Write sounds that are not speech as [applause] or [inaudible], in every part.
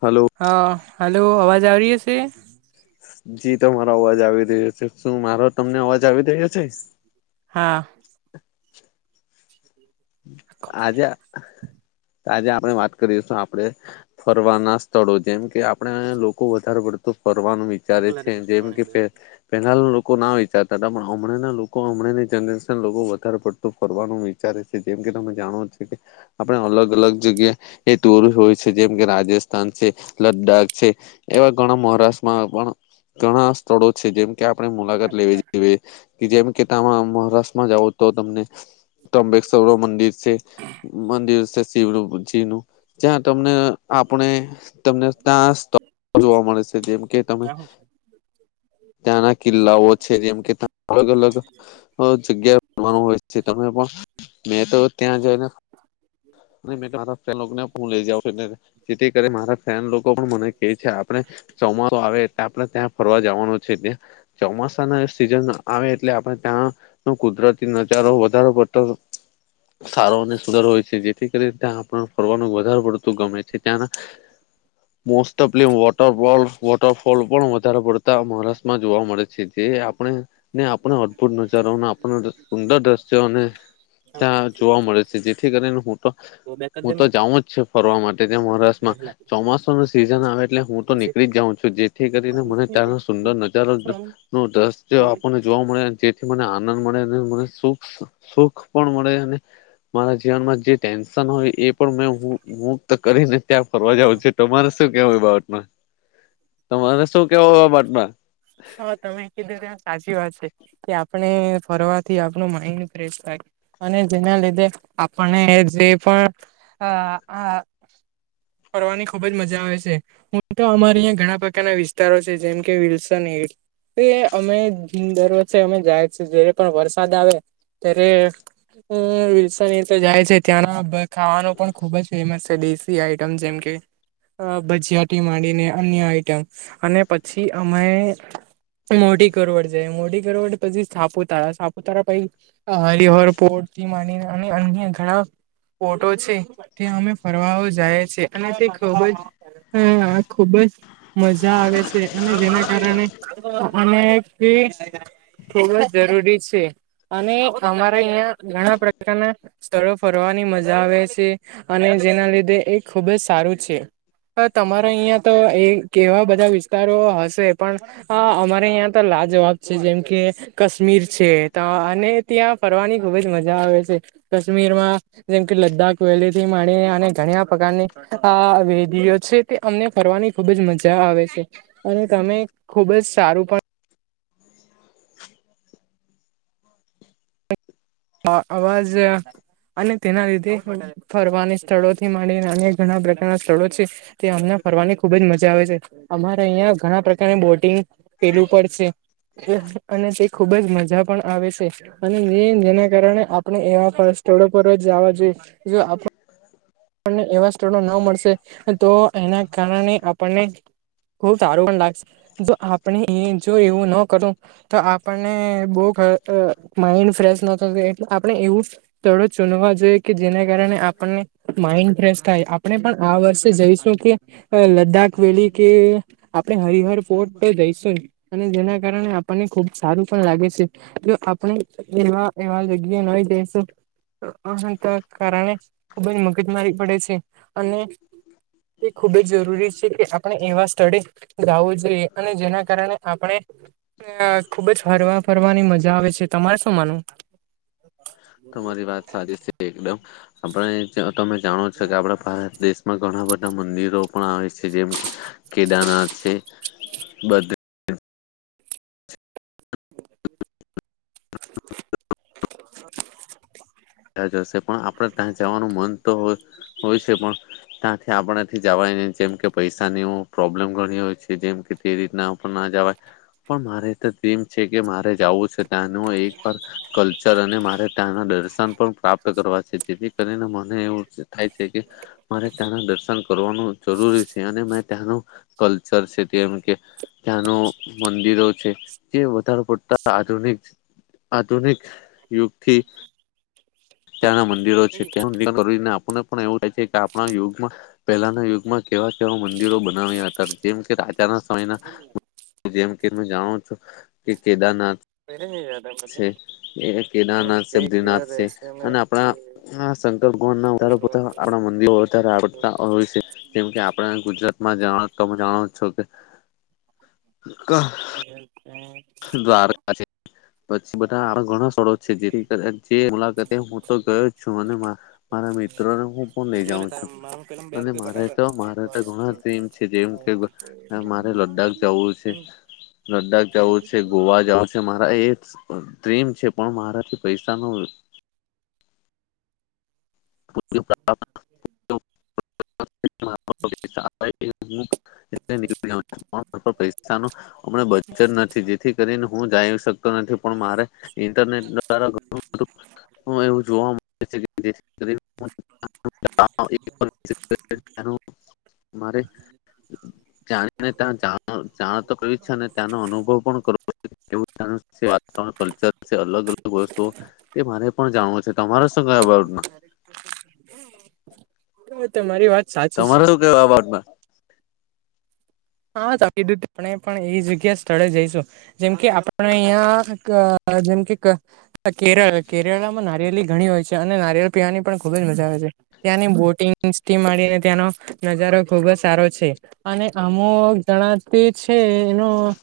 Hello. હ hello, અવાજ આવીયુ શે? જી તમારો અવાજ આવી રહ્યો છે, શું મારો તમને અવાજ આવી રહ્યો છે? હા. [inaudible] આજે આજે આપણે વાત કરીશું આપડે. ફરવાના સ્થળો જેમ કે આપણે લોકો વધારે પડ તો ફરવાનું વિચારે છે જેમ કે પેટ પહેલા લોકો ના વિચારતા હતા પણ હમણાં લોકો હમણાં ની જનરેશન લોકો વધારે પડતું ફરવાનું વિચારે છે. જેમ કે તમે જાણો છે કે. આપણે અલગ અલગ જગ્યા એ ટૂર હોય છે જેમ કે રાજસ્થાન છે લદ્દાક છે. એવા ઘણા મહારાષ્ટ્રમાં પણ ઘણા સ્થળો છે જેમ. કે આપણે મુલાકાત લેવી જોઈએ કે જેમ કે તામાં મહારાષ્ટ્રમાં જાઓ. તો તમને ત્રંબેશ્વરન મંદિર છે મંદિર છે શિવનુંજી નું. જ્યાં તમને આપણે. તમને ત્યાં [unintelligible] જોવા મળે છે, જેમ કે તમે. ત્યાંના કિલ્લાઓ છે, જેમ કે ત્યાં અલગ અલગ જગ્યા. રવાવાનું હોય છે, તમે પણ મેં તો ત્યાં જઈને. [unintelligible] જેથી કરી મારા ફેન લોકો પણ મને કે છે, આપડે ચોમાસો આવે એટલે આપણે ત્યાં ફરવા જવાનું. છેડે ચોમાસાના સિઝન આવે એટલે આપણે ત્યાં. કુદરતી નજારો વધારો પડતો સારો અને સુદર હોય છે જે. જેથી કરી ત્યાં આપણું ફરવાનું વધારે પડતું ગમે છે ત્યાંના. મોસ્ટઓફલી વોટરવોલ વોટરફોલ પણ વધારે પડતા મહારાષ્ટ્રમાં જોવા મળે છે જે આપણે. ને આપણને અદભુત નજારો અને આપણને ઊંડા દ્રશ્યોને. ત્યા જોવા મળે છે, જેથી કરીને હું તો હું તો જાઉજ છુ ફરવા માટે. તેને મહારાષ્ટ્રમાં ચોમાસું નુ સિઝન આવે એટલે હું તો નીકળી જ જાઉં છું જેથી કરીને મને ત્યાંનો સુંદર નજારો. નું દશ્ય આપણને જોવા મળે જેથી મને આનંદ મળે અને મને સુખ સુખ. મળે મારા જીવનમાં જે ટેન્શન હોય એ પણ મે કરીને ત્યાં ફરવા જવું છે તમારે શું કેવાય બાબત માં. તમારે શું કેવ હોવા બાટમાં. હા તમે કીધું ત્યા સાચી વાત છે કે આપણે ફરવાથી આપણું માઈન્ડ ફ્રેશ થાય. અને જેના લીધે આપને જે પણ આ આ. ફરવાની ખુબ જ મજા આવે છે હું તો અમારે અં ઘણા પ્રકારના વિસ્તારો છે જેમ કે વિહલ્સ. અમે દર વર્ષે અમે જાયીએ જયારે પણ વરસાદ આવે. ત્યારે. હ વિરસાની તો જાય છે ત્યાંના ખાવાનું પણ ખુબ જ ફેમસ છે દેશી આઈટમ જેમ કે. અ ભજીયાટી માંડીને અન્ય આઈટમ અને પછી અમે. મોઢ કરવડ જ મોઢ કરવડ પછી સાપુતારા સાપુતારા પછી હ [unintelligible] લિહર પો માંડીને અને અન્ય ઘણા ફોટો છે તે અમે ફરવા જાય છે અને તે ખૂબ જ. હ ખુબ જ મજા આવે છે અને જેના. અને ફી થોડો જરૂરી છે. અને અમારા અહિયાં ઘણા પ્રકારના સ્થળો ફરવાની મજા આવે છે. અને જેના લીધે એક. ખુબ જ સારું છે પણ તમારે અહિયાં તો એ કેવા બધા વિસ્તારો હશે. પણ અમારે અહિયાં તો લા જવાબ છે જેમ કે. કાશ્મીર છે અને ત્યાં ફરવાની ખુબ જ મજા આવે છે. કાશ્મીર માં જેમ કે લદ્દાખ વેલી. મળ અને ઘણા પ્રકારની આ વેદીઓ છે તે અમને કરવાની ખુબ જ મજા આવે છે. અને તમે ખુબ જ સારું પણ. હ આવાજ. અને તેના લીધે ફરવાની સ્થળોથી માંડી અ ઘણા પ્રકારના સ્થળો છે. તે અમને ફરવાની ખુબ જ મજા આવે છે અમારે અહિયાં ઘણા પ્રકારની બોટિંગ. પેલું પડશે અને તે ખુબ જ મજા પણ આવે છે અને [unintelligible] ના. કારણે આપણે એવા સ્થળો પર જ જવા જોઈએ જો આપણે. આપને એવા સ્થળો ન મળશે તો એના કારણે આપણને. ખુબ સારું પણ લાગશે જો આપણે એ જો એવું ન કરું. તો આપણને બહુ માઇન્ડ ફ્રેશ ન થ એટલે આપણે એવું. થોડો ચુનવા જોઈએ કે જેના કારણે આપણને. માઇન્ડ ફ્રેશ થાય આપણે પણ આ વર્ષે જઈશું કે. અ લદ્દાખ વેલી કે આપડ હરિહર ફોર્ટ જઈશું. અને જેના કારણે આપણને ખુબ સારું પણ લાગે છે જો આપણે. એવા એવા જગ્યા ન હોય જસું અંત કારણે. ખૂબ જ મગજ મારી પડે છે અને. એ ખૂબ જ જરૂરી છે કે આપણે એવા સ્થળે. લાવું જ રઈએ અને જેના કારણે આપણે. ખુબ જ હરવા ફરવાની મજા આવે છે તમારે શું માનું. તમારી વાત સારી છે એકદમ આપણે તમે જાણો છો કે આપડા ભારત દેશ. માં ઘણા બધા મંદિરો પણ આવે છે જેમ કેદારનાથ છે બધ. [inaudible] ત્યા જશે પણ આપણે ત્યાં જવાનું મન તો હોય છે પણ ત્યાંથી આપણાથી જવાને જેમ કે પૈસાની પ્રોબ્લેમ ઘણી હોય છે જેમ કે એ રીતના ઉપર ના જવાય પણ મારે તો ડ્રીમ છે કે મારે જવું છે ત્યાંનું એકવાર કલ્ચર અને મારે ના દર્શન પણ પ્રાપ્ત કરવા છે, જેથી કરીને મને એવું થાય છે કે મારે ત્યાંના દર્શન કરવાનું જરૂરી છે, અને મે ત્યાંનું કલ્ચર છે, જેમ કે ત્યાંનો મંદિરો છે, જે વધારે પડતા આધુનિક આધુનિક યુગથી ત્યાંના મંદિરો છે, ત્યાંને આપણને પણ એવું થાય છે, કે આપણા યુગમાં પહેલાના યુગમાં કેવા કેવા મંદિરો બનાવ્યા હતા જેમ કે રાજાના સમયના જેમ કે હું જાણો છું કે કેદારનાથ છે, એ કેદારનાથ સબ્રીનાથ છે. અને આપણા શંકર ભગવાન નાાર આપણા મંદિરો વધારે આવડતા હોય છે. જેમ કે આપણે ગુજરાતમાં જાણ તો જાણાવ છો કે એ છે [unintelligible] [unintelligible] જેથી જે મુલાકાતે હું તો ગયો છું અને મારા મિત્રોને હું હ લઈ જાઉં છું અને મારે તો મારે તો ઘણા ટમ છે, જેમ કે એટલે મારે આ લદ્દાખ હ જવું છે [unintelligible] લદ્દાખ જવું છે, ગોવા જવું છે, મારા એ ડ્રીમ છે, પણ મારાથી પૈસા ન [inaudible] [unintelligible] થી કરીને હું જ શક પણ મારે ઇન્ટરનેટ દ્વા એવું જોવા મળે જેથી મારે [inaudible] [unintelligible] જાણીને ત્યાં જાણતો ક અને ત્યાનો અનુભવ પણ કરો વાવણ કલ્ચર છે અલગ અલગ વસ્તુ તે મારે પણ જાણવું છે, તમારે શું કયા બના તમારી વાત સાચી છે તમારે શું કેય આ બાટમાં હા કીું આપણે પણ એ જગ્યા સ્થળે જઈશું જેમકે આપણે અહિયાં જેમકે કેરળ કેરળમાં નારિયલી ઘણી હોય છે, અને નારિયલ પીવાની પણ ખુબ જ મજા આવે છે. ત્યાંની બોટિંગથી મળીને ત્યાંનો નજારો ખુબ જ સારો છે, અને અમ જણાતી છે, એનો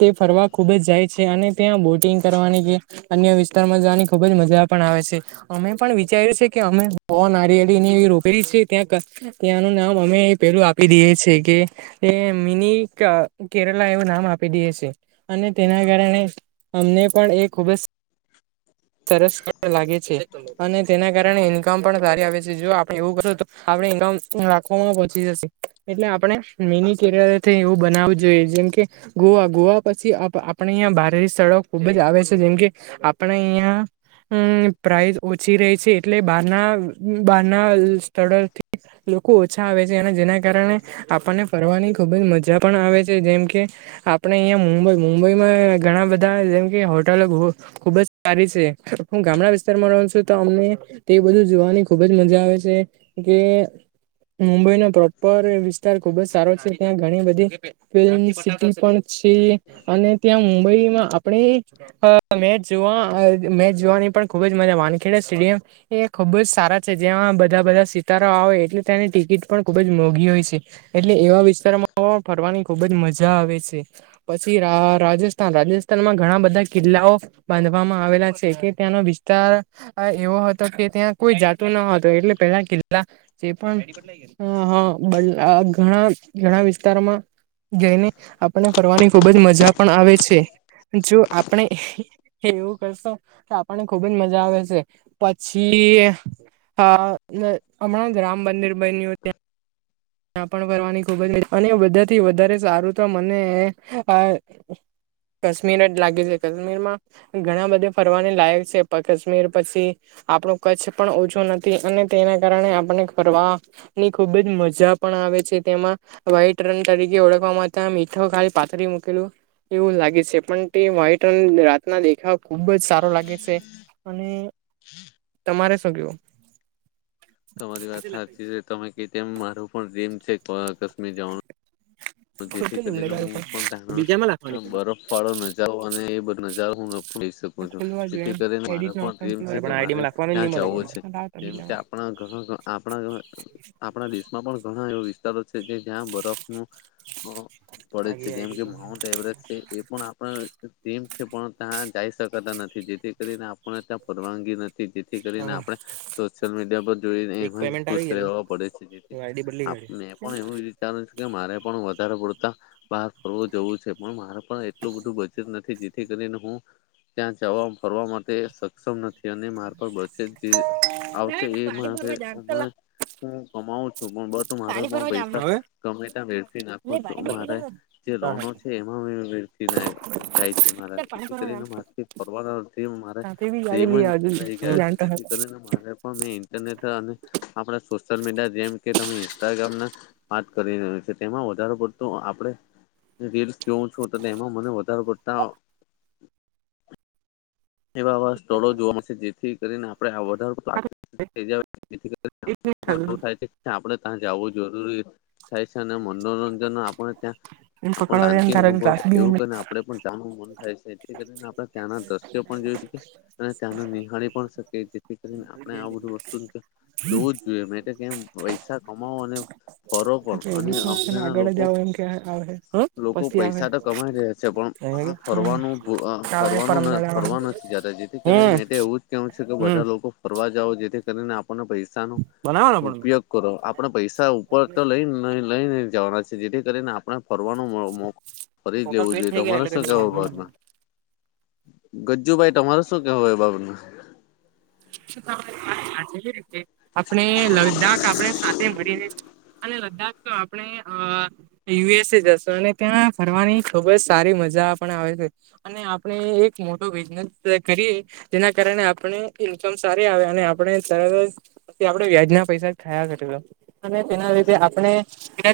તે ફરવા ખુબ જ જાય છે, અને ત્યાં બોટિંગ કરવાની જે અન્ય વિસ્તારમાં જવાની ખુબ જ મજા પણ આવે છે. અમે પણ વિચાર્યું છે, કે અમે નારિયેળી ની એવી રોપેલી છે, ત્યાં ત્યાંનું નામ અમે એ પેલું આપી દઈએ છેીએ કે એ મિની કેરલા એવું નામ આપી દે છે, અને તેના કારણે અમને પણ એ ખુબ જ સરસ લાગે છે. અને તેના કારણે ઈન્કમ પણ સારી આવે છે જો આપડે એવું કરશું તો આપડણે ઈન્કમ રાખવામાં પોહોંચી જશે એટલે આપણે મિની કેરથી એવું બનાવવું જોઈએ જેમ કે ગોવા ગોવા પછી આપણે અહંયા બારે સ્થળો ખુબ જ આવે છે, જેમકે આપણા અયા હમ પ્રઇઝ ઓછી રહી છે, એટલે બારના બારના સ્થળોથી લોકો ઓછા આવે છે, અને જેના કારણે આપણને ફરવાની ખુબ જ મજા પણ આવે છે જેમ કે આપડે અહિયાં મુંબઈ મુંબઈમાં ઘણા બધા જેમ કે હોટલ ખુબ જ સારી છે, હું ગામડા વિસ્તારમાં રહું છું તો અમને તે એ બધું જોવાની ખુબ જ મજા આવે છે, કે મુંબઈનો પ્રોપર વિસ્તાર ખુબ જ સારો છે, ત્યા ધણી બધી ફિલ્મ સિટી પણ છે, અને ત્યાં મુંબઈમાં આપણી મેચ જોવા મેચ જોવાની પણ ખૂબ જ મને વાનખેડે સ્ટેડિયમ એ ખુબ જ સારા છે, જેમાં બધા બધા સિતારો આવે એટલે ત્યાંની ટિકિટ પણ ખુબ જ મોંઘી હોય છે. એટલે એવા વિસ્તારમાં ફરવાની ખુબ જ મજા આવે છે. પછી રાજસ્થાન રાજસ્થાનમાં ઘણા બધા કિલ્લાઓ બાંધવામાં આવેલા છે, કે ત્યાંનો તાર એવો હતો કે ત્યાં કોઈ જાતુ ન હતો, એટલે પેલા કિલ્લા જે પણ હા હા ઘણા ઘણા વિસ્તારમાં જઈને આપણેને ફરવાની ખુબ જ મજા પણ આવે છે, જો આપણે એવું કરશો કે આપણને ખુબજ મજા આવે છે, પછી હા હમણાં જ રામ મંદિર બન્યું ત્યાં ત્યાં પણ ફરવાની ખૂબ જ અને બધાથી વધારે સારું તો મને કશ્મીર લાગી છે કશ્મીરમાં ઘણા બધે ફરવાની લાયક છે, કાશ્મીર પછી આપણો કચ્છ પણ ઓછો નથી અને તેના કારણે આપને ફરવાની ખુબ જ મજા પણ આવે છે તેમાં વ્હાઈટ રન તરીકે ઓળખવાવામાં મીઠું ખાલી પાથરી મૂકેલું. એવું લાગે છે, પણ તે વાઈટ રાતના દેખા ખુબ જ સારો લાગે છે, અને તમારે શું કેવુ? તમારી વાત સાચી છે, તમે કે તેમ મારું પણ ડ્રીમ છે કાશ્મીર જવાનું. જેથી ખોટું નિમલે કરીને તારું હું પણ પણનો બરફ વાળો નજાર અને એ બધો નજારો, હું લઈ શકો આ છો ખોલવા જોઈએ જેથી એમ કરીને મારો એડિટ નો પણ ઓપ્શન ડ્રીમ છે, કે મારે ત્યાં જાવુ છે. ખોલવા જેમ કે જોઈએ આપણા ઘણા આપણા આપણા દેશમાં પણ ઘણા એવા વિસ્તારો છે, કે જ્યાં બરફનું પડે છે જેમ કે માઉન્ટ એવરેસ્ટ છે, એ પણ ડ્રિમ છે પણ ત્યાં જઈ શકાતા નથી, જેથી કરીને આપણને ત્યાં પરવાનગી નથી. જેથી કરીને આપણે સોશિયલ મીડિયા પર જોઈને એમાં જ ખુશ રહેવા પડે છે, જેથી આપ મેં પણ એવું વિચાર્યું છે, કે મારે પણ વધારે પડતા બહાર ફરવો જવું છે, પણ મારે પણ એટલું બધું બજેટ નથી જેથી કરીને હું ત્યાં જવા ફરવા માટે સક્ષમ નથી, અને મા આવશે એ પાણી ભરવા જા ચલા હું કમાવું છું, પણ બસ મારે પાણી પણ ભરવા જા પૈસા ગમેત્યા વેડફી નાખુ હ મારે જે રોનો છે એમાં જાય છે, મારા જેથી કરીને ફરવામા સાથે બી જ ગાડી લઈ આવજો રહી ગયા છે, જાણતા જેથી હતા કરીને મારે પણ મે ઇન્ટરનેટ અને આપણા સોશિયલ મીડિયા જેમ કે તમે ઇન્સ્ટાગ્રામ ના વાત કરીને છે, તેમાં વધ પડતી આપણે રીલ્સ જોવું છું, એમાં મને વધારે પડતા એવા એવા સ્થળો જોવા મળશે જેથી કરીને આપણેે આ વધારો કચ [inaudible] થી એ પકડવા થાય છે આપે ત્યાં જવું જરૂરી [unintelligible] થાય છે, અને મનોરંજન આપણે ત્યાં આપ શાંતિ જાય તારા અનુભવ ગ્લાસ બી ન એવુંને આપે પણ જવાનું મન થાય છે, તે કરીને આપડે ત્યાં ના જશે, જોઈ શકે અને ત્યાના નિહાળી પણ શકે જેથી કરીને આપણે આ બધું વસ્તુ જોવું જ જોઈએ મે તો કેમ પૈસા કમાવો અને ફરો પણ એટલે અને એડિશન ઓપ્શન હમણા ના આગળ જ લોકો આવે એમ કે આવે લોકો પછી આવે પૈસા તો કમાઈ રહ્યા છે, છે પણ આ હમ ફરવાનું કાલે પરમ ફરવાનું દાડે આવે ફરવા નથી જાતા જેથી કરીને મે એવું જ કેહવું છે, કે બધા લોકો ફરવા જાવ જેથી કરીને આપણને પૈસા પૈસા નો ઉપયોગ કરો, આપડે પૈસા ઉપર તો લઈને નહી લઈને જવાના છે જેથી કરીને આપણા ફરવાનો મો ફરી જ લેવું જોઈએ તમારે શું કેવા ભાગમાં. ગજ્જુભાઈ તમારે શું કેવું એ બાબત મા [inaudible] આપણે લદ્દાખ આપણે સાથે મળીને. અને લદધા આપણે અ. યુએસ એ જશો અને ત્યાં ફરવાની ખુબ જ સારી મજા પણ આવે છે. અને આપણે એક મોટો બિઝનેસ કરીએ જેના કારણે આપણે. ઇન્કમ સારી આવે અને આપણે સરત જ આપડે વ્યાજના પૈસા જ ખાયા કરે. અને તેના લીધે આપણે.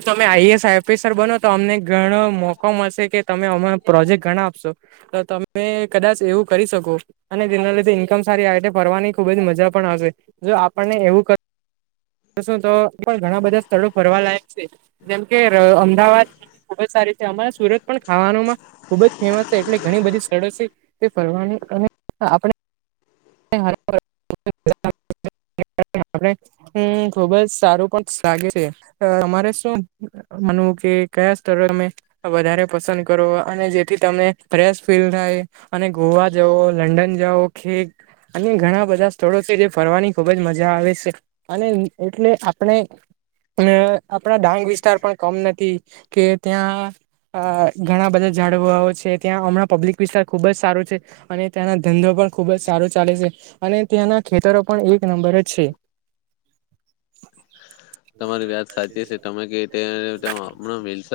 તમે આઈએસ ઓફિસર બનો તો અમને ઘણો મોકો મળશે કે તમે અ પ્રોજેક્ટ ઘણા આપશો. તો તમે કદાચ એવું કરી શકો અને જેના લીધ ઇન્કમ સારી આવે. ફરવાની ખુબ જ મજા પણ આવે જો આપણને એવું. તો શું તો પણ ઘણા બધા સ્થળો ફરવા લાયક છે જેમ કે અમદાવાદ. ખુબ જ સારી છે અમારે સુરત પણ ખાવાનું માં. ખુબ જ ફેમસ છે એટલે ઘણી બધી સ્થળો છે તે ફરવાની અને આપણે. [inaudible] આપણે. હમ ખુબ જ સારું પણ લાગે છે અમારે શું. મનવું કે કયા સ્તરે અમે. વધારે પસંદ કરો અને જેથી તમને ફેશ ફીલ થાય અને ગોવા જઓ લંડન જાઓ ખે. અ ઘણા બધા સ્થળો છે જે ફરવાની ખુબજ મજા આવે છે. અને એટલે આપણે. અને આપણા ડાંગ વિસ્તાર પણ કમ નથી કે ત્યાં. અ ઘણા બધા જાડવાઓ છે ત્યાં હમણાં પબ્લિક વિસ્તાર ખુબ જ સારો છે. અને તના ધંધો પણ ખુબ જ. સારું ચાલે છે અને ત્યાંના ખેતરો પણ એક નંબર જ છે. તમારી વાત સાચી છે તમે કે હમણાં મિલ.